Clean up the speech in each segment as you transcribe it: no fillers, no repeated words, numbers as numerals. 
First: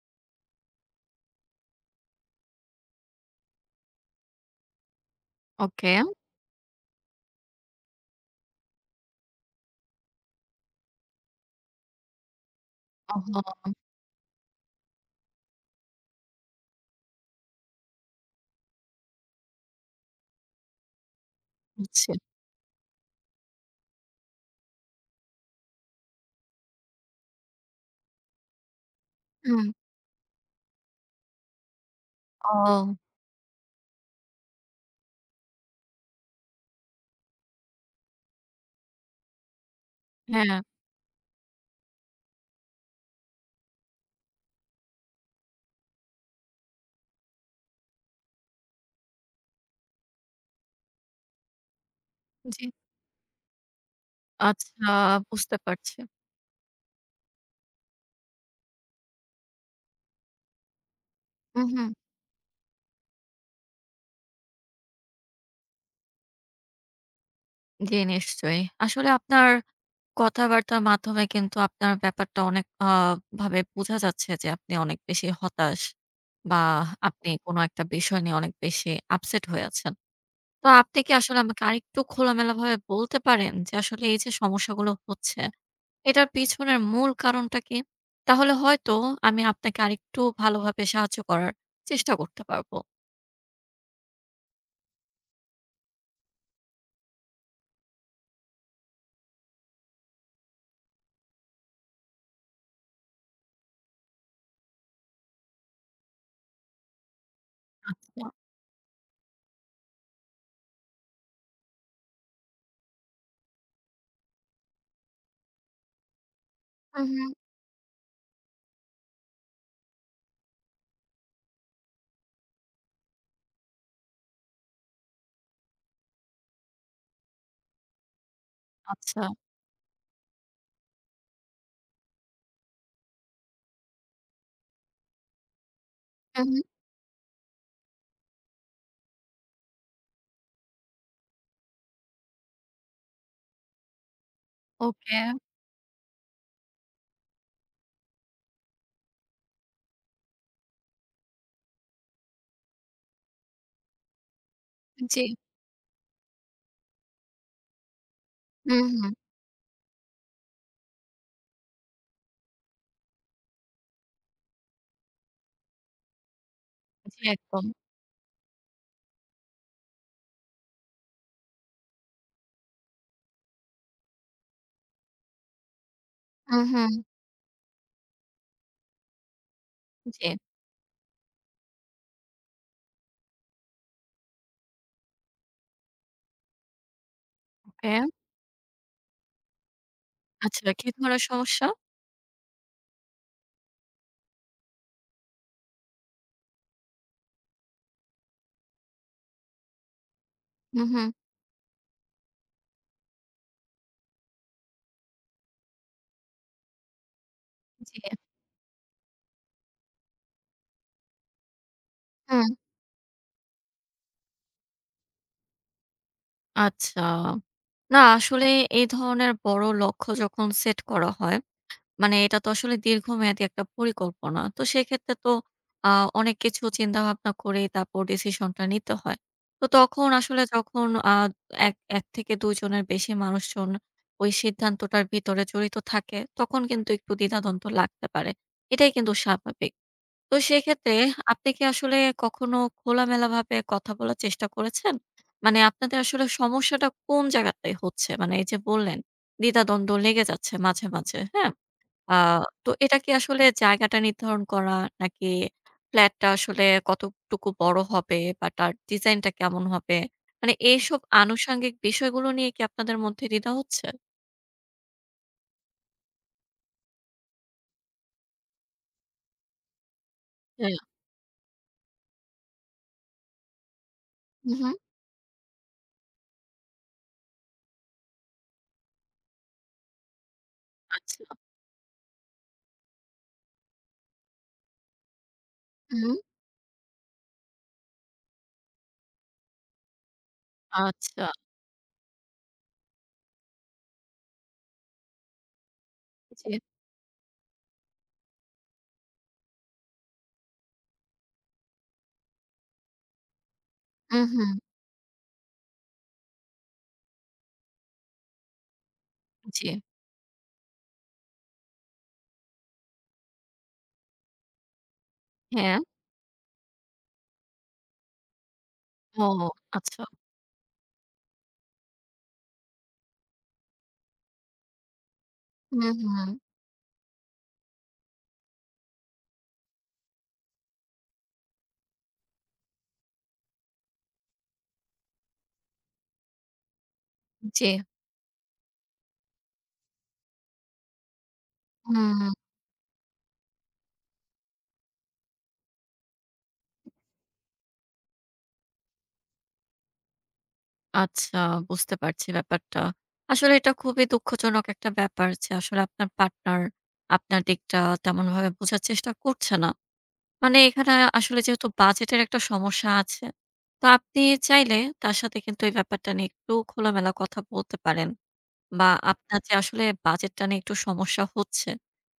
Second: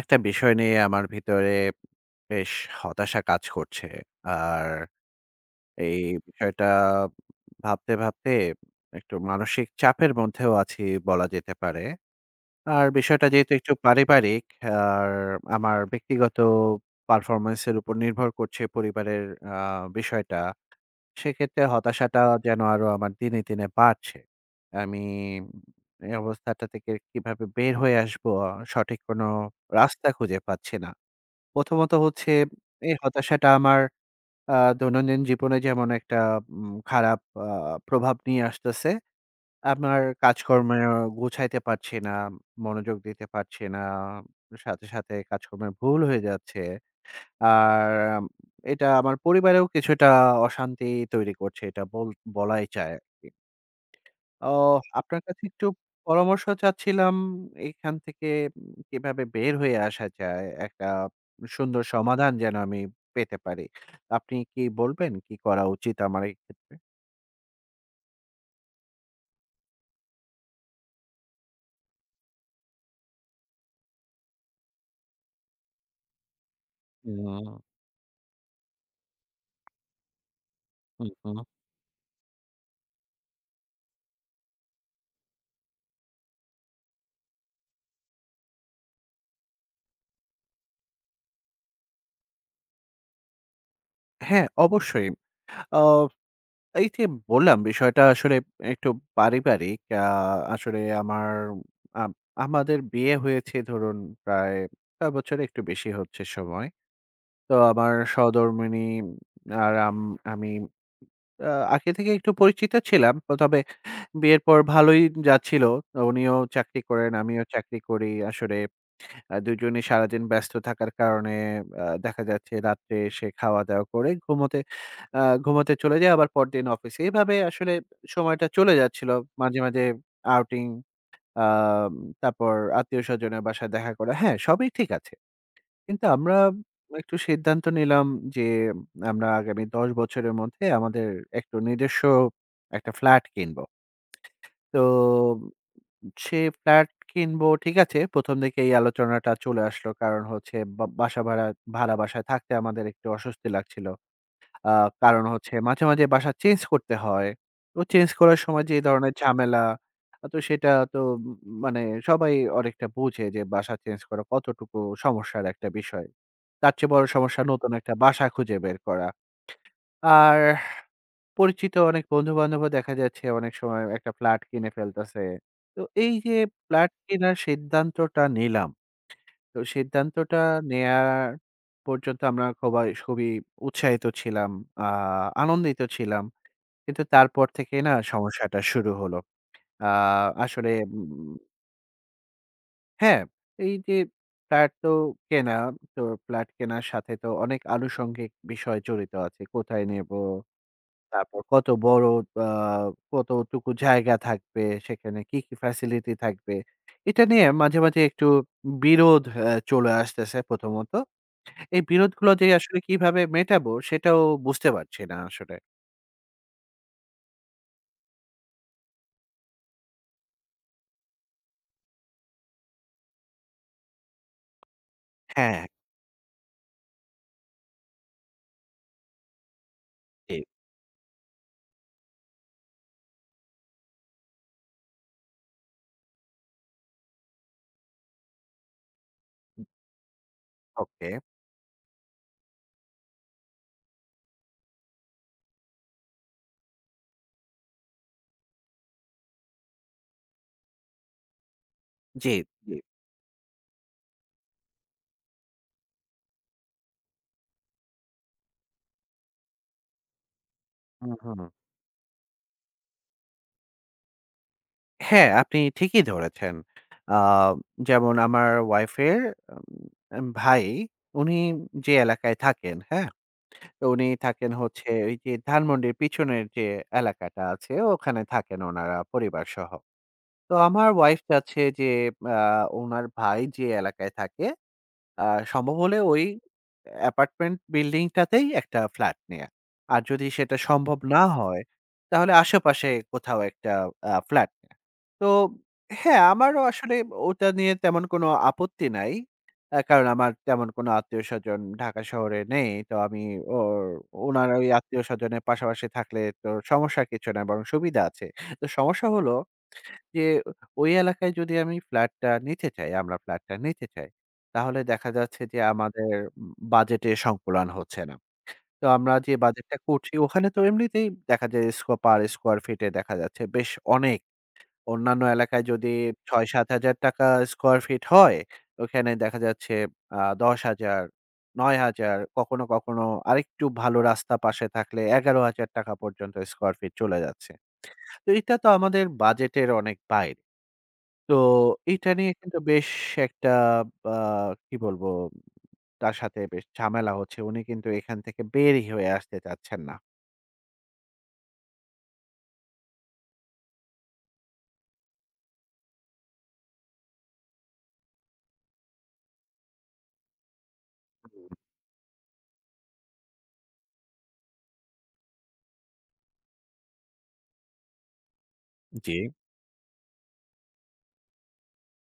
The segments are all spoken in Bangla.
একটা বিষয় নিয়ে আমার ভিতরে বেশ হতাশা কাজ করছে। আর ওকে। এই বিষয়টা ভাবতে, ভাবতে একটু মানসিক চাপের মধ্যেও আছি বলা যেতে পারে। আর হুম। বিষয়টা যেহেতু ও একটু পারিবারিক আর আমার ব্যক্তিগত পারফরম্যান্স এর উপর নির্ভর করছে পরিবারের আ বিষয়টা। সেক্ষেত্রে আচ্ছা। হতাশাটা যেন আরো আমার দিনে, দিনে বাড়ছে। আমি এই অবস্থাটা থেকে কিভাবে বের হয়ে আসবো সঠিক কোনো হুম। রাস্তা খুঁজে পাচ্ছি না। প্রথমত হচ্ছে এই ও হতাশাটা আমার আ দৈনন্দিন জীবনে যেমন একটা খারাপ আ প্রভাব নিয়ে আসতেছে। আমার হ্যাঁ, কাজকর্মে গুছাইতে পারছি না, মনোযোগ দিতে পারছি না। সাথে, সাথে কাজকর্মে ভুল হয়ে যাচ্ছে। আর উম, এটা আমার পরিবারেও কিছুটা অশান্তি তৈরি করছে। এটা জি। বলাই যায় আরকি। ও আচ্ছা, আপনার কাছে বুঝতে একটু পারছি। পরামর্শ চাচ্ছিলাম এখান থেকে কিভাবে বের হয়ে আসা যায়? একটা হুম, সুন্দর হুম। সমাধান যেন আমি পেতে পারি। আপনি কি বলবেন কি করা উচিত আমার এই ক্ষেত্রে? জি, নিশ্চয়ই। আসলে আপনার কথাবার্তার মাধ্যমে কিন্তু আপনার ব্যাপারটা অনেক ভাবে বোঝা যাচ্ছে যে আপনি অনেক বেশি হতাশ, বা আপনি হুম, কোনো একটা বিষয় নিয়ে অনেক বেশি আপসেট হয়ে আছেন। তো আপনি হুম, কি আসলে হুম। আমাকে আরেকটু খোলামেলাভাবে বলতে পারেন যে আসলে এই যে সমস্যাগুলো হচ্ছে, এটার পিছনের মূল কারণটা কি? তাহলে হয়তো আমি আপনাকে আরেকটু ভালোভাবে সাহায্য করার চেষ্টা করতে পারবো। হ্যাঁ, অবশ্যই। আ এই যে বললাম বিষয়টা আসলে একটু পারিবারিক। আসলে আমার আম আমাদের বিয়ে হয়েছে ধরুন প্রায় ৬ বছর একটু বেশি হচ্ছে সময়। তো আমার আচ্ছা। সহধর্মিণী আর আমি আ আগে থেকে একটু পরিচিত ছিলাম। তো তবে বিয়ের পর ভালোই যাচ্ছিল। উনিও চাকরি হুম, করেন, হুম। আমিও চাকরি করি। আসলে দুজনই সারাদিন ব্যস্ত থাকার কারণে দেখা যাচ্ছে রাত্রে এসে খাওয়া-দাওয়া করে ঘুমোতে চলে যাই, আবার পরদিন অফিসে। এভাবে আসলে সময়টা চলে যাচ্ছিল। আচ্ছা। মাঝে, মাঝে আউটিং আ তারপর আত্মীয়স্বজনের বাসায় দেখা করা। হ্যাঁ, সবই ঠিক আছে। কিন্তু আমরা হু, হু। একটু সিদ্ধান্ত নিলাম যে আমরা আগামী ১০ বছরের মধ্যে আমাদের একটু নিজস্ব একটা ফ্ল্যাট কিনবো। ওকে। তো সে ফ্ল্যাট কিনবো ঠিক আছে। ১ম দিকে এই আলোচনাটা চলে আসলো। কারণ হচ্ছে বাসা ভাড়া ভাড়া বাসায় থাকতে আমাদের একটু অস্বস্তি লাগছিল। আ জি। কারণ হচ্ছে মাঝে, মাঝে বাসা চেঞ্জ করতে হয়। তো চেঞ্জ করার সময় যে হুম, হুম। ধরনের ঝামেলা, তো সেটা তো উম মানে সবাই অনেকটা বোঝে যে বাসা চেঞ্জ করা কতটুকু সমস্যার একটা বিষয়। তার চেয়ে বড় জি, সমস্যা একদম। নতুন একটা বাসা খুঁজে বের করা। আর পরিচিত অনেক বন্ধু-বান্ধবও দেখা যাচ্ছে অনেক সময় একটা ফ্ল্যাট কিনে ফেলতেছে। তো এই যে হুম, ফ্ল্যাট হুম। কেনার সিদ্ধান্তটা নিলাম তো জি। সিদ্ধান্তটা নেয়া পর্যন্ত আমরা খুবই উৎসাহিত ছিলাম। আ আনন্দিত ছিলাম। কিন্তু তারপর থেকেই না ওকে। সমস্যাটা শুরু হলো। আ আচ্ছা, আসলে কি ধরনের উম সমস্যা? হ্যাঁ, এই যে ফ্ল্যাট তো কেনা, তো ফ্ল্যাট কেনার সাথে তো অনেক আনুষঙ্গিক বিষয় জড়িত আছে। কোথায় নেবো? হুম, হুম। তারপর কত বড় আ কতটুকু জায়গা থাকবে? সেখানে কি, কি ফ্যাসিলিটি থাকবে? এটা নিয়ে মাঝে, মাঝে জি। একটু বিরোধ চলে আসতেছে প্রথমত। এই বিরোধগুলো যে হুম। আসলে কিভাবে মেটাবো সেটাও বুঝতে পারছি না আসলে। আচ্ছা। না, আসলে এই ধরনের বড় লক্ষ্য যখন সেট করা হয়, মানে এটা তো আসলে দীর্ঘমেয়াদী একটা পরিকল্পনা। তো সেক্ষেত্রে তো হ্যাঁ, আ অনেক কিছু চিন্তাভাবনা করেই তারপর ডিসিশনটা নিতে হয়। তো তখন জি, আসলে যখন আ এক ১ থেকে ২ জনের বেশি মানুষজন ওই সিদ্ধান্তটার ভিতরে জড়িত থাকে, তখন কিন্তু একটু দ্বিধাদ্বন্দ্ব লাগতে পারে। এটাই কিন্তু স্বাভাবিক। তো সেক্ষেত্রে ওকে। আপনি কি আসলে কখনো খোলামেলাভাবে কথা বলার চেষ্টা করেছেন? মানে আপনাদের আসলে সমস্যাটা কোন জায়গাটায় হচ্ছে? মানে এই যে বললেন দ্বিধাদ্বন্দ্ব লেগে যাচ্ছে মাঝে, মাঝে, হ্যাঁ? আ জি, তো জি। এটা কি আসলে জায়গাটা নির্ধারণ করা, নাকি ফ্ল্যাটটা আসলে কতটুকু বড় হবে বা তার ডিজাইনটা কেমন হবে? মানে এইসব হুম, হুম। আনুষঙ্গিক বিষয়গুলো নিয়ে কি আপনাদের মধ্যে দ্বিধা হচ্ছে? হ্যাঁ, আপনি ঠিকই ধরেছেন। আ যেমন আমার ওয়াইফের ভাই, হ্যাঁ। উনি যে এলাকায় থাকেন, হ্যাঁ? তো উনি হু, থাকেন হু। হচ্ছে ওই যে ধানমন্ডির পিছনের যে এলাকাটা আছে, ওখানে থাকেন ওনারা পরিবারসহ। তো আমার ওয়াইফ আচ্ছা। চাচ্ছে যে আ উনার ভাই যে এলাকায় থাকে আ সম্ভব হলে হুম। হুম। ওই অ্যাপার্টমেন্ট বিল্ডিংটাতেই একটা ফ্ল্যাট নেয়া। আর যদি সেটা সম্ভব না আচ্ছা। হয়, তাহলে আশেপাশে কোথাও একটা ফ্ল্যাট নেয়া। তো হ্যাঁ, জি। আমারও আসলে ওটা নিয়ে তেমন কোনো আপত্তি নাই। কারণ আমার তেমন কোনো আত্মীয়স্বজন ঢাকা শহরে নেই। তো আমি ও হুম, উনার হুম। ওই আত্মীয়স্বজনের পাশাপাশি থাকলে তো সমস্যা কিছু না বরং সুবিধা আছে। তো সমস্যা হলো জি। যে ওই এলাকায় যদি আমি ফ্ল্যাটটা নিতে চাই, আমরা ফ্ল্যাটটা নিতে চাই তাহলে দেখা যাচ্ছে যে হ্যাঁ। আমাদের বাজেটে সংকুলান হচ্ছে না। তো আমরা ও যে বাজেটটা আচ্ছা। করছি ওখানে তো এমনিতেই দেখা যায় স্কোয়ার ফিটে দেখা যাচ্ছে বেশ অনেক। অন্যান্য এলাকায় হুম, যদি হুম। ৳৬,০০০-৭,০০০ স্কোয়ার ফিট হয়, ওখানে দেখা যাচ্ছে ১০,০০০, ৯,০০০ কখনো, কখনো আরেকটু ভালো রাস্তা পাশে থাকলে ৳১১,০০০ পর্যন্ত স্কোয়ার ফিট চলে যাচ্ছে। জি। তো এটা তো আমাদের বাজেটের অনেক বাইরে। তো এটা হুম। নিয়ে কিন্তু বেশ একটা আ কি বলবো তার সাথে বেশ ঝামেলা হচ্ছে। উনি কিন্তু এখান থেকে বেরই হয়ে আসতে চাচ্ছেন না। আচ্ছা, বুঝতে পারছি ব্যাপারটা। আসলে এটা খুবই দুঃখজনক একটা ব্যাপার যে আসলে আপনার পার্টনার আপনার দিকটা তেমনভাবে বোঝার চেষ্টা করছে না। মানে এখানে আসলে হুম, যেহেতু বাজেটের একটা সমস্যা আছে, তো আপনি চাইলে তার সাথে কিন্তু এই ব্যাপারটা নিয়ে একটু খোলামেলা কথা বলতে পারেন। বা জি। আপনার যে আসলে বাজেটটা নিয়ে একটু সমস্যা হচ্ছে,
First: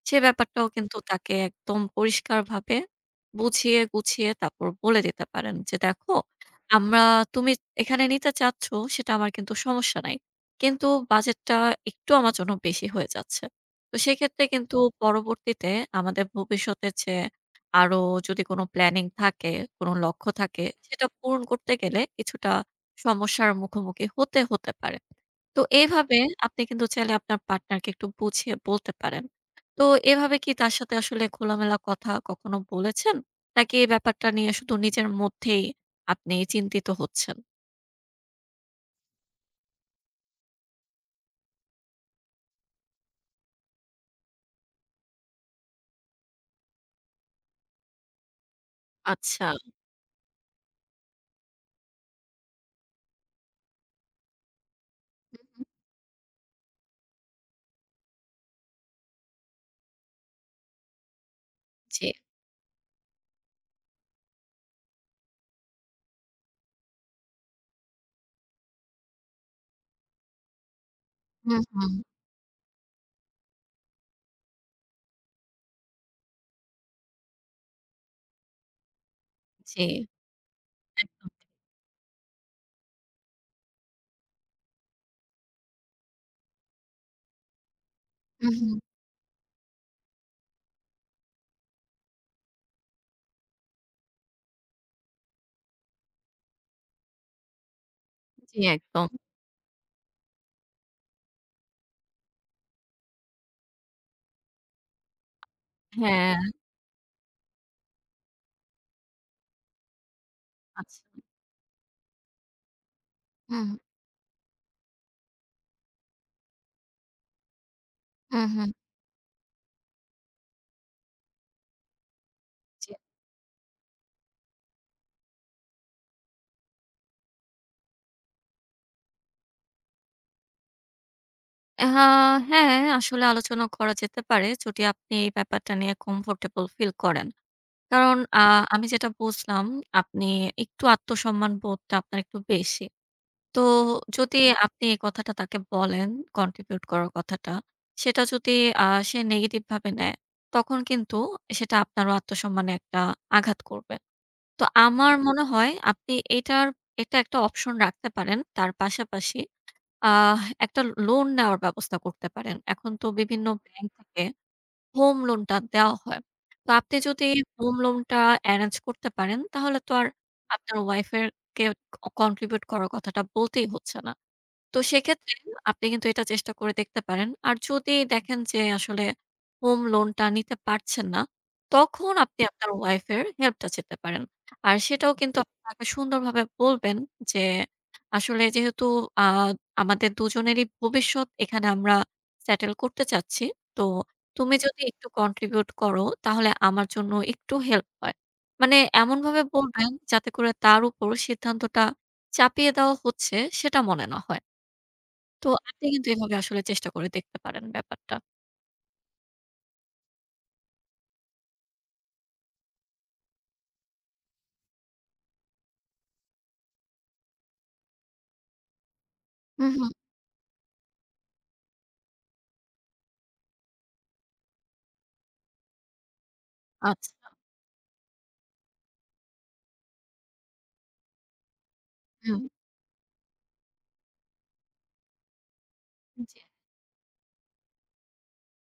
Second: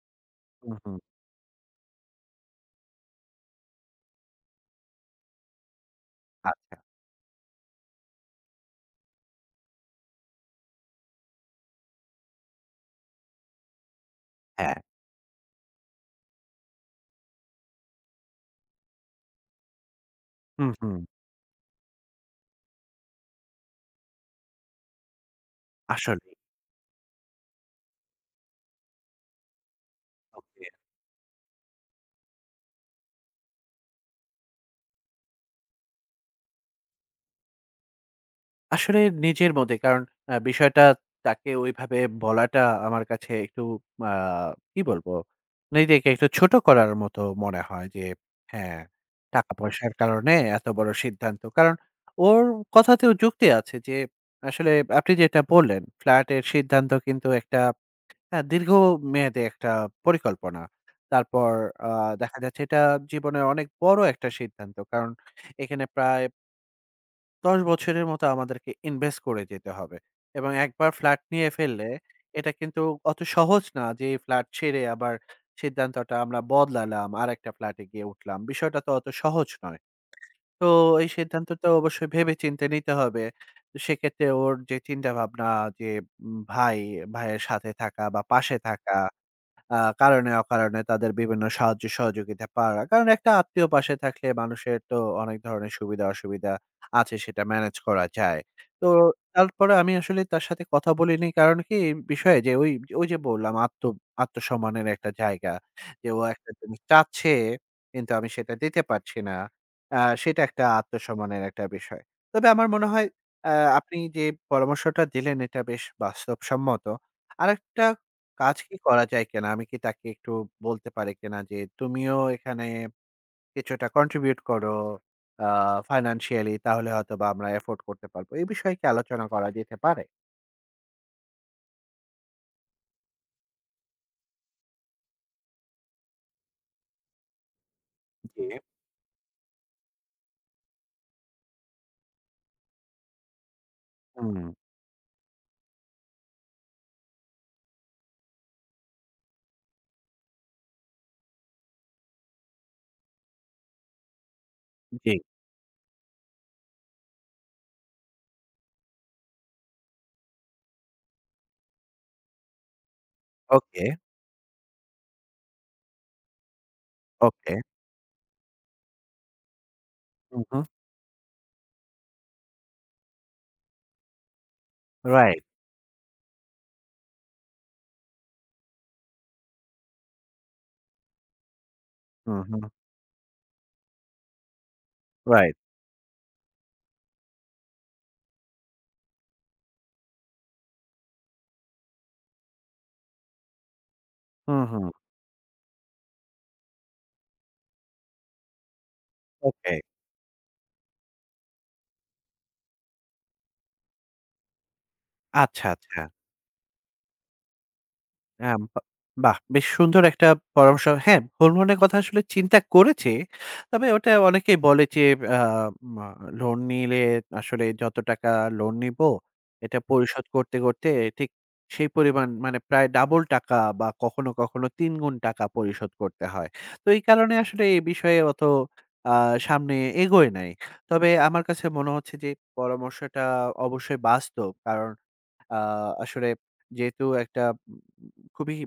সে ব্যাপারটাও হুম, কিন্তু হুম। তাকে একদম পরিষ্কারভাবে বুঝিয়ে গুছিয়ে তারপর বলে দিতে পারেন যে, "দেখো, আচ্ছা। আমরা তুমি এখানে নিতে চাচ্ছ সেটা আমার কিন্তু সমস্যা নাই। কিন্তু বাজেটটা একটু আমার জন্য বেশি হয়ে যাচ্ছে।" তো সেক্ষেত্রে কিন্তু হ্যাঁ। পরবর্তীতে আমাদের ভবিষ্যতে যে আরো যদি কোনো প্ল্যানিং থাকে, কোনো লক্ষ্য থাকে, হুম, হুম। সেটা পূরণ করতে গেলে কিছুটা সমস্যার মুখোমুখি হতে পারে। তো এভাবে আসলেই। আপনি কিন্তু চাইলে আপনার পার্টনারকে একটু বুঝিয়ে বলতে পারেন। তো এভাবে কি ওকে। তার সাথে আসলে খোলামেলা কথা কখনো বলেছেন? নাকি এই ব্যাপারটা নিয়ে শুধু নিজের মধ্যেই আপনি চিন্তিত হচ্ছেন? আসলে নিজের মধ্যে কারণ বিষয়টা তাকে ওইভাবে বলাটা আমার কাছে একটু আ কি বলবো? নিজেকে একটু ছোট করার মতো মনে হয় যে হ্যাঁ, আচ্ছা। টাকা-পয়সার কারণে এত বড় সিদ্ধান্ত। কারণ ওর কথাতেও যুক্তি আছে যে আসলে আপনি যেটা হুম, হুম। বললেন, ফ্ল্যাটের সিদ্ধান্ত কিন্তু একটা হ্যাঁ, দীর্ঘ মেয়াদে একটা পরিকল্পনা। তারপর আ জি। দেখা যাচ্ছে এটা জীবনের অনেক বড় একটা সিদ্ধান্ত। কারণ এখানে প্রায় ১০ বছরের মতো আমাদেরকে ইনভেস্ট করে যেতে হবে। এবং একবার ফ্ল্যাট নিয়ে হুম, ফেললে হুম। এটা কিন্তু অত সহজ না যে ফ্ল্যাট ছেড়ে আবার সিদ্ধান্তটা আমরা বদলালাম, আরেকটা ফ্ল্যাটে গিয়ে উঠলাম। বিষয়টা তো অত সহজ নয়। জি, তো এই একদম। সিদ্ধান্তটা অবশ্যই ভেবেচিন্তে নিতে হবে। তো সেক্ষেত্রে ওর যে চিন্তাভাবনা যে উম ভাই, ভাইয়ের সাথে থাকা বা হুম, পাশে হুম। থাকা আ কারণে অকারণে তাদের বিভিন্ন সাহায্য সহযোগিতা পাওয়া। কারণ একটা আত্মীয় পাশে থাকলে মানুষের তো অনেক ধরনের সুবিধা-অসুবিধা আছে সেটা ম্যানেজ করা যায়। জি, তো একদম। তারপরে আমি আসলে তার সাথে কথা বলিনি কারণ কি এই বিষয়ে যে ওই যে বললাম আত্মসম্মানের একটা জায়গা। যে ও হ্যাঁ, একটা জিনিস চাচ্ছে কিন্তু আমি সেটা দিতে পারছি না। আ সেটা একটা আচ্ছা। আত্মসম্মানের একটা বিষয়। তবে আমার মনে হয় আ হুম, আপনি যে পরামর্শটা দিলেন এটা বেশ বাস্তবসম্মত। আরেকটা হুম, কাজ হুম। কি করা যায় কিনা? আমি কি তাকে একটু বলতে পারি কিনা যে, "তুমিও এখানে জি। কিছুটা কন্ট্রিবিউট করো আ ফাইন্যান্সিয়ালি তাহলে হয়তোবা আমরা এফোর্ড করতে পারবো।" এই বিষয়ে কি আলোচনা করা যেতে পারে? হা হ্যাঁ, আসলে আলোচনা করা যেতে পারে যদি আপনি এই ব্যাপারটা নিয়ে কমফোর্টেবল ফিল করেন। কারণ জি, আমি যেটা বুঝলাম, আপনি একটু আত্মসম্মান বোধটা আপনার একটু বেশি। তো হুম, যদি আপনি এই কথাটা তাকে বলেন, কন্ট্রিবিউট করার কথাটা, সেটা যদি আ সে নেগেটিভ ভাবে নেয়, তখন কিন্তু সেটা আপনারও আত্মসম্মানে একটা আঘাত করবে। তো জি, আমার মনে হয় আপনি এটা একটা অপশন রাখতে পারেন। তার পাশাপাশি আহ একটা লোন নেওয়ার ব্যবস্থা করতে পারেন। এখন তো বিভিন্ন ওকে, ব্যাংক থাকে, হোম লোনটা দেওয়া হয়। তো আপনি যদি ওকে, হোম লোনটা এরেঞ্জ করতে পারেন, তাহলে তো আর হু, হু, আপনার ওয়াইফের কে ক কন্ট্রিবিউট করার কথাটা বলতেই হচ্ছে না। তো সেক্ষেত্রে রাইট, আপনি কিন্তু এটা চেষ্টা করে দেখতে পারেন। আর যদি দেখেন যে আসলে হোম লোনটা নিতে পারছেন না, তখন হু, আপনি হু, আপনার ওয়াইফের হেল্পটা চেতে পারেন। আর সেটাও কিন্তু রাইট, আপনি তাকে সুন্দরভাবে বলবেন যে, আসলে যেহেতু আ আমাদের দুজনেরই ভবিষ্যৎ এখানে আমরা সেটেল করতে চাচ্ছি। তো হু, তুমি হু, যদি একটু কন্ট্রিবিউট করো, তাহলে আমার জন্য একটু হেল্প হয়। মানে এমনভাবে ওকে, বলবেন যাতে করে তার উপর সিদ্ধান্তটা চাপিয়ে দেওয়া হচ্ছে সেটা মনে না হয়। তো আচ্ছা, আপনি আচ্ছা। কিন্তু এভাবে আসলে চেষ্টা করে দেখতে পারেন ব্যাপারটা। আম বা বাহ! বেশ সুন্দর একটা পরামর্শ। হ্যাঁ, হোম লোনের কথা আসলে চিন্তা করেছি। তবে ওটা অনেকেই বলে যে আ মা লোন নিলে আসলে যত টাকা লোন নিবো, হু, এটা হু। পরিশোধ করতে, করতে ঠিক সেই পরিমাণ মানে প্রায় ডাবল টাকা বা কখনো, কখনো ৩ গুণ টাকা পরিশোধ করতে হয়। তো এই আচ্ছা, কারণে আসলে এই বিষয়ে অত আ সামনে এগোই নাই। তবে আমার কাছে মনে হচ্ছে যে হুম। পরামর্শটা অবশ্যই বাস্তব। কারণ আ আসলে জি, যেহেতু একটা খুবই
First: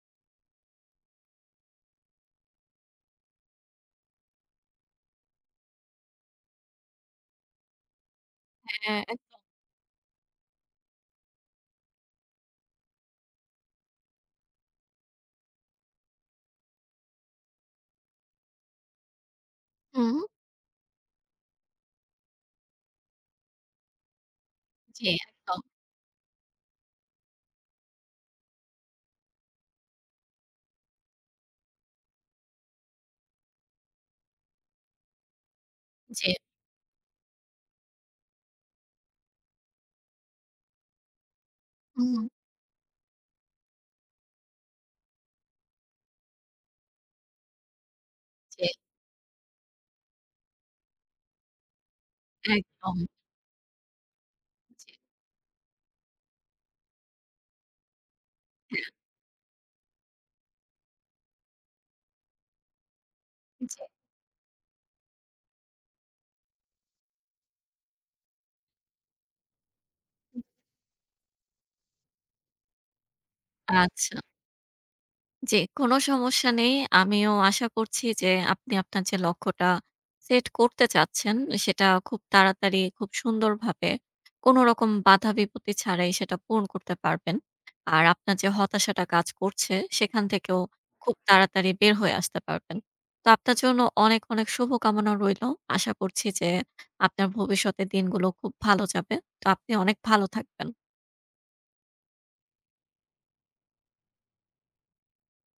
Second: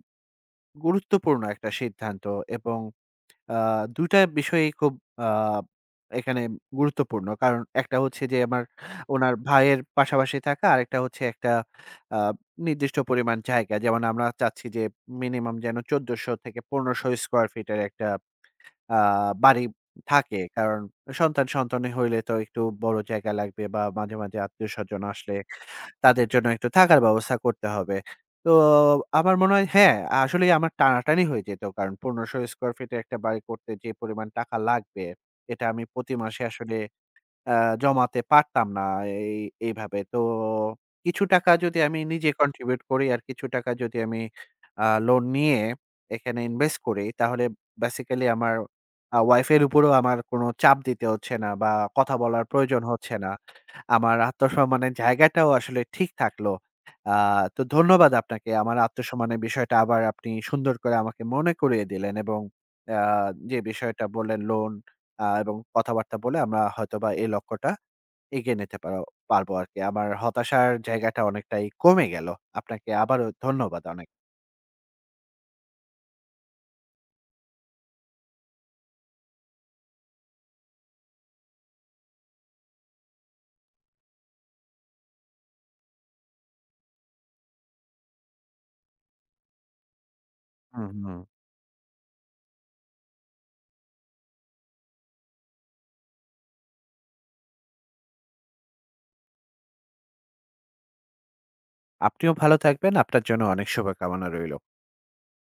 গুরুত্বপূর্ণ একটা সিদ্ধান্ত এবং আ ২ টা বিষয়ই খুব আ এখানে গুরুত্বপূর্ণ। কারণ একটা হচ্ছে যে আমার হ্যাঁ, উনার একদম। ভাইয়ের পাশাপাশি থাকা, আরেকটা হচ্ছে একটা আ নির্দিষ্ট পরিমাণ জায়গা। যেমন আমরা চাচ্ছি যে মিনিমাম যেন ১৪০০ থেকে ১৫০০ স্কয়ার ফিটের একটা আ বাড়ি হুম। থাকে। কারণ সন্তান-সন্তানি হইলে তো একটু বড় জায়গা লাগবে বা মাঝে, মাঝে আত্মীয়স্বজন জি, আসলে একদম। তাদের জন্য একটু থাকার ব্যবস্থা করতে হবে। তো আমার মনে হয় হ্যাঁ, আসলেই আমার টানাটানি হয়ে যেত। কারণ ১৫০০ স্কয়ার ফিটে একটা বাড়ি করতে যে পরিমাণ টাকা লাগবে, এটা আমি প্রতি জি, মাসে আসলে আ জমাতে পারতাম না এই এইভাবে। তো কিছু টাকা যদি আমি হুম, নিজে কন্ট্রিবিউট করি আর কিছু টাকা যদি আমি লোন নিয়ে এখানে ইনভেস্ট করি তাহলে বেসিক্যালি আমার জি, ওয়াইফের উপরেও আমার কোনো চাপ দিতে হচ্ছে না বা কথা বলার প্রয়োজন একদম। হচ্ছে না। আমার জি, আত্মসম্মানের জায়গাটাও আসলে ঠিক থাকলো। আ তো ধন্যবাদ আপনাকে। আমার আত্মসম্মানের বিষয়টা আবার আপনি সুন্দর করে আমাকে মনে করিয়ে দিলেন এবং আ যে জি, বিষয়টা বললেন লোন এবং কথাবার্তা বলে আমরা হয়তোবা এই লক্ষ্যটা এগিয়ে নিতে পারবো আরকি। আমার হতাশার জায়গাটা অনেকটাই কমে গেল। আপনাকে আবারও ধন্যবাদ অনেক। আচ্ছা। জি, কোনো সমস্যা নেই। আমিও আশা করছি যে আপনি আপনার যে লক্ষ্যটা সেট করতে চাচ্ছেন, সেটা খুব তাড়াতাড়ি, খুব সুন্দরভাবে, কোনোরকম বাধা বিপত্তি ছাড়াই সেটা পূরণ করতে পারবেন। আর আপনার যে হতাশাটা কাজ করছে, সেখান থেকেও হুম, খুব হুম। তাড়াতাড়ি বের হয়ে আসতে পারবেন। তো আপনার জন্য অনেক, অনেক শুভকামনা রইলো। আশা করছি যে আপনার ভবিষ্যতের দিনগুলো খুব ভালো যাবে। তো আপনি অনেক ভালো থাকবেন। আপনিও ভালো থাকবেন। আপনার জন্য অনেক শুভকামনা রইল।